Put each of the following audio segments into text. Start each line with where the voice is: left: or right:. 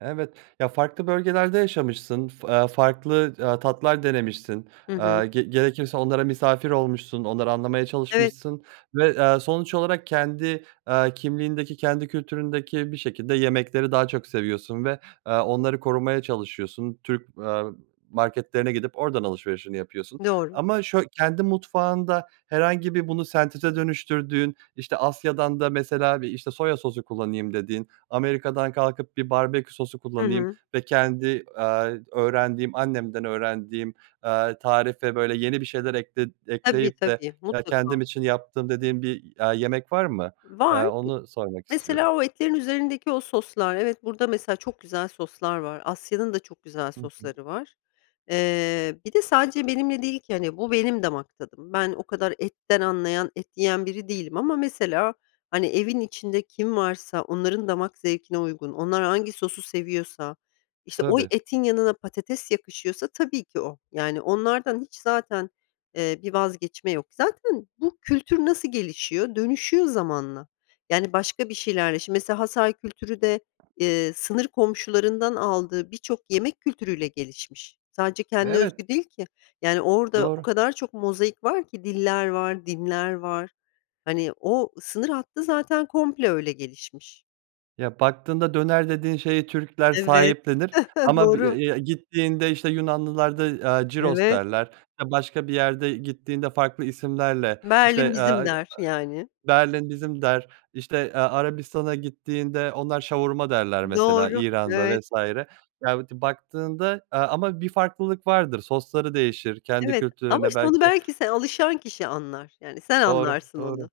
right: Evet. Ya, farklı bölgelerde yaşamışsın fı eee, farklı, aaa, tatlar denemişsin.
left: Hı hı.
right: Aaa, ge gerekirse onlara misafir olmuşsun onları anlamaya
left: Evet.
right: çalışmışsın ve, aaa, sonuç olarak kendi, aaa, kimliğindeki kendi kültüründeki bir şekilde yemekleri daha çok seviyorsun ve, aaa, onları korumaya çalışıyorsun. Türk, eee, marketlerine gidip oradan alışverişini yapıyorsun
left: Doğru.
right: ama şöy Kendi mutfağında herhangi bir bunu senteze dönüştürdüğün, işte Asya'dan da mesela işte bir soya sosu kullanayım dediğin, Amerika'dan kalkıp bir barbekü sosu
left: Hı
right: kullanayım
left: hı.
right: ve kendi, aaa, öğrendiğim annemden öğrendiğim, eee, tarife böyle yeni bir şeyler ekle
left: Tabii
right: ekleyip de
left: tabii
right: ke kendim
left: mutlaka.
right: için yaptığım dediğin bir, aaa, yemek var mı,
left: Var.
right: aaa, onu sormak istiyorum.
left: Mesela o etlerin üzerindeki o soslar. Evet burada mesela çok güzel soslar var Asya'nın da çok güzel
right: Hı hı.
left: sosları var. Eee, bir de sadece benimle değil ki hani bu benim damak tadım ben o kadar etten anlayan, et yiyen biri değilim ama mesela hani evin içinde kim varsa onların damak zevkine uygun onlar hangi sosu seviyorsa işte oy
right: Tabii.
left: etin yanına patates yakışıyorsa tabii ki o. Yani, onlardan hiç zaten, eee, bir vazgeçme yok zaten bu kültür nasıl gelişiyor dönüşüyor zamanla yani başka bir şeylerle şimdi mesela Hatay kültürü de, eee, sınır komşularından aldığı birçok yemek kültürüyle gelişmiş sadece kendine
right: Evet.
left: özgü değil ki yani orada o
right: Doğru.
left: kadar çok mozaik var ki diller var dinler var hani o sınır hattı zaten komple öyle gelişmiş.
right: Ya, baktığında döner dediğin şeyi Türkler
left: Evet,
right: sahiplenir ama bi ya
left: doğru.
right: ya, gittiğinde işte Yunanlılar da, aaa, gyros
left: Evet.
right: derler, eee, başka bir yerde gittiğinde farklı isimlerle
left: Berlin
right: işte,
left: bizim
right: eee,
left: der, yani.
right: Berlin bizim der, işte, eee, Arabistan'a gittiğinde onlar şavurma derler mesela
left: Doğru,
right: İran'da
left: evet.
right: vs. Ya ti baktığında, aaa, ama bir farklılık vardır sosları değişir kendi
left: Evet ama
right: kültürlerinde
left: işte onu
right: belki
left: belki se alışan kişi anlar, yani sen
right: Doğru,
left: anlarsın
right: doğru.
left: onu.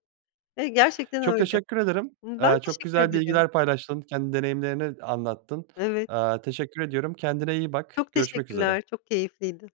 left: Hani gerçekten
right: Çok
left: öyle.
right: teşekkür ederim,
left: Ben
right: aaa, çok
left: teşekkür
right: güzel
left: ederim.
right: bilgiler paylaştın kendi deneyimlerini anlattın,
left: Evet.
right: aaa, teşekkür ediyorum kendine iyi bak
left: Çok
right: görüşmek üzere.
left: teşekkürler, çok keyifliydi.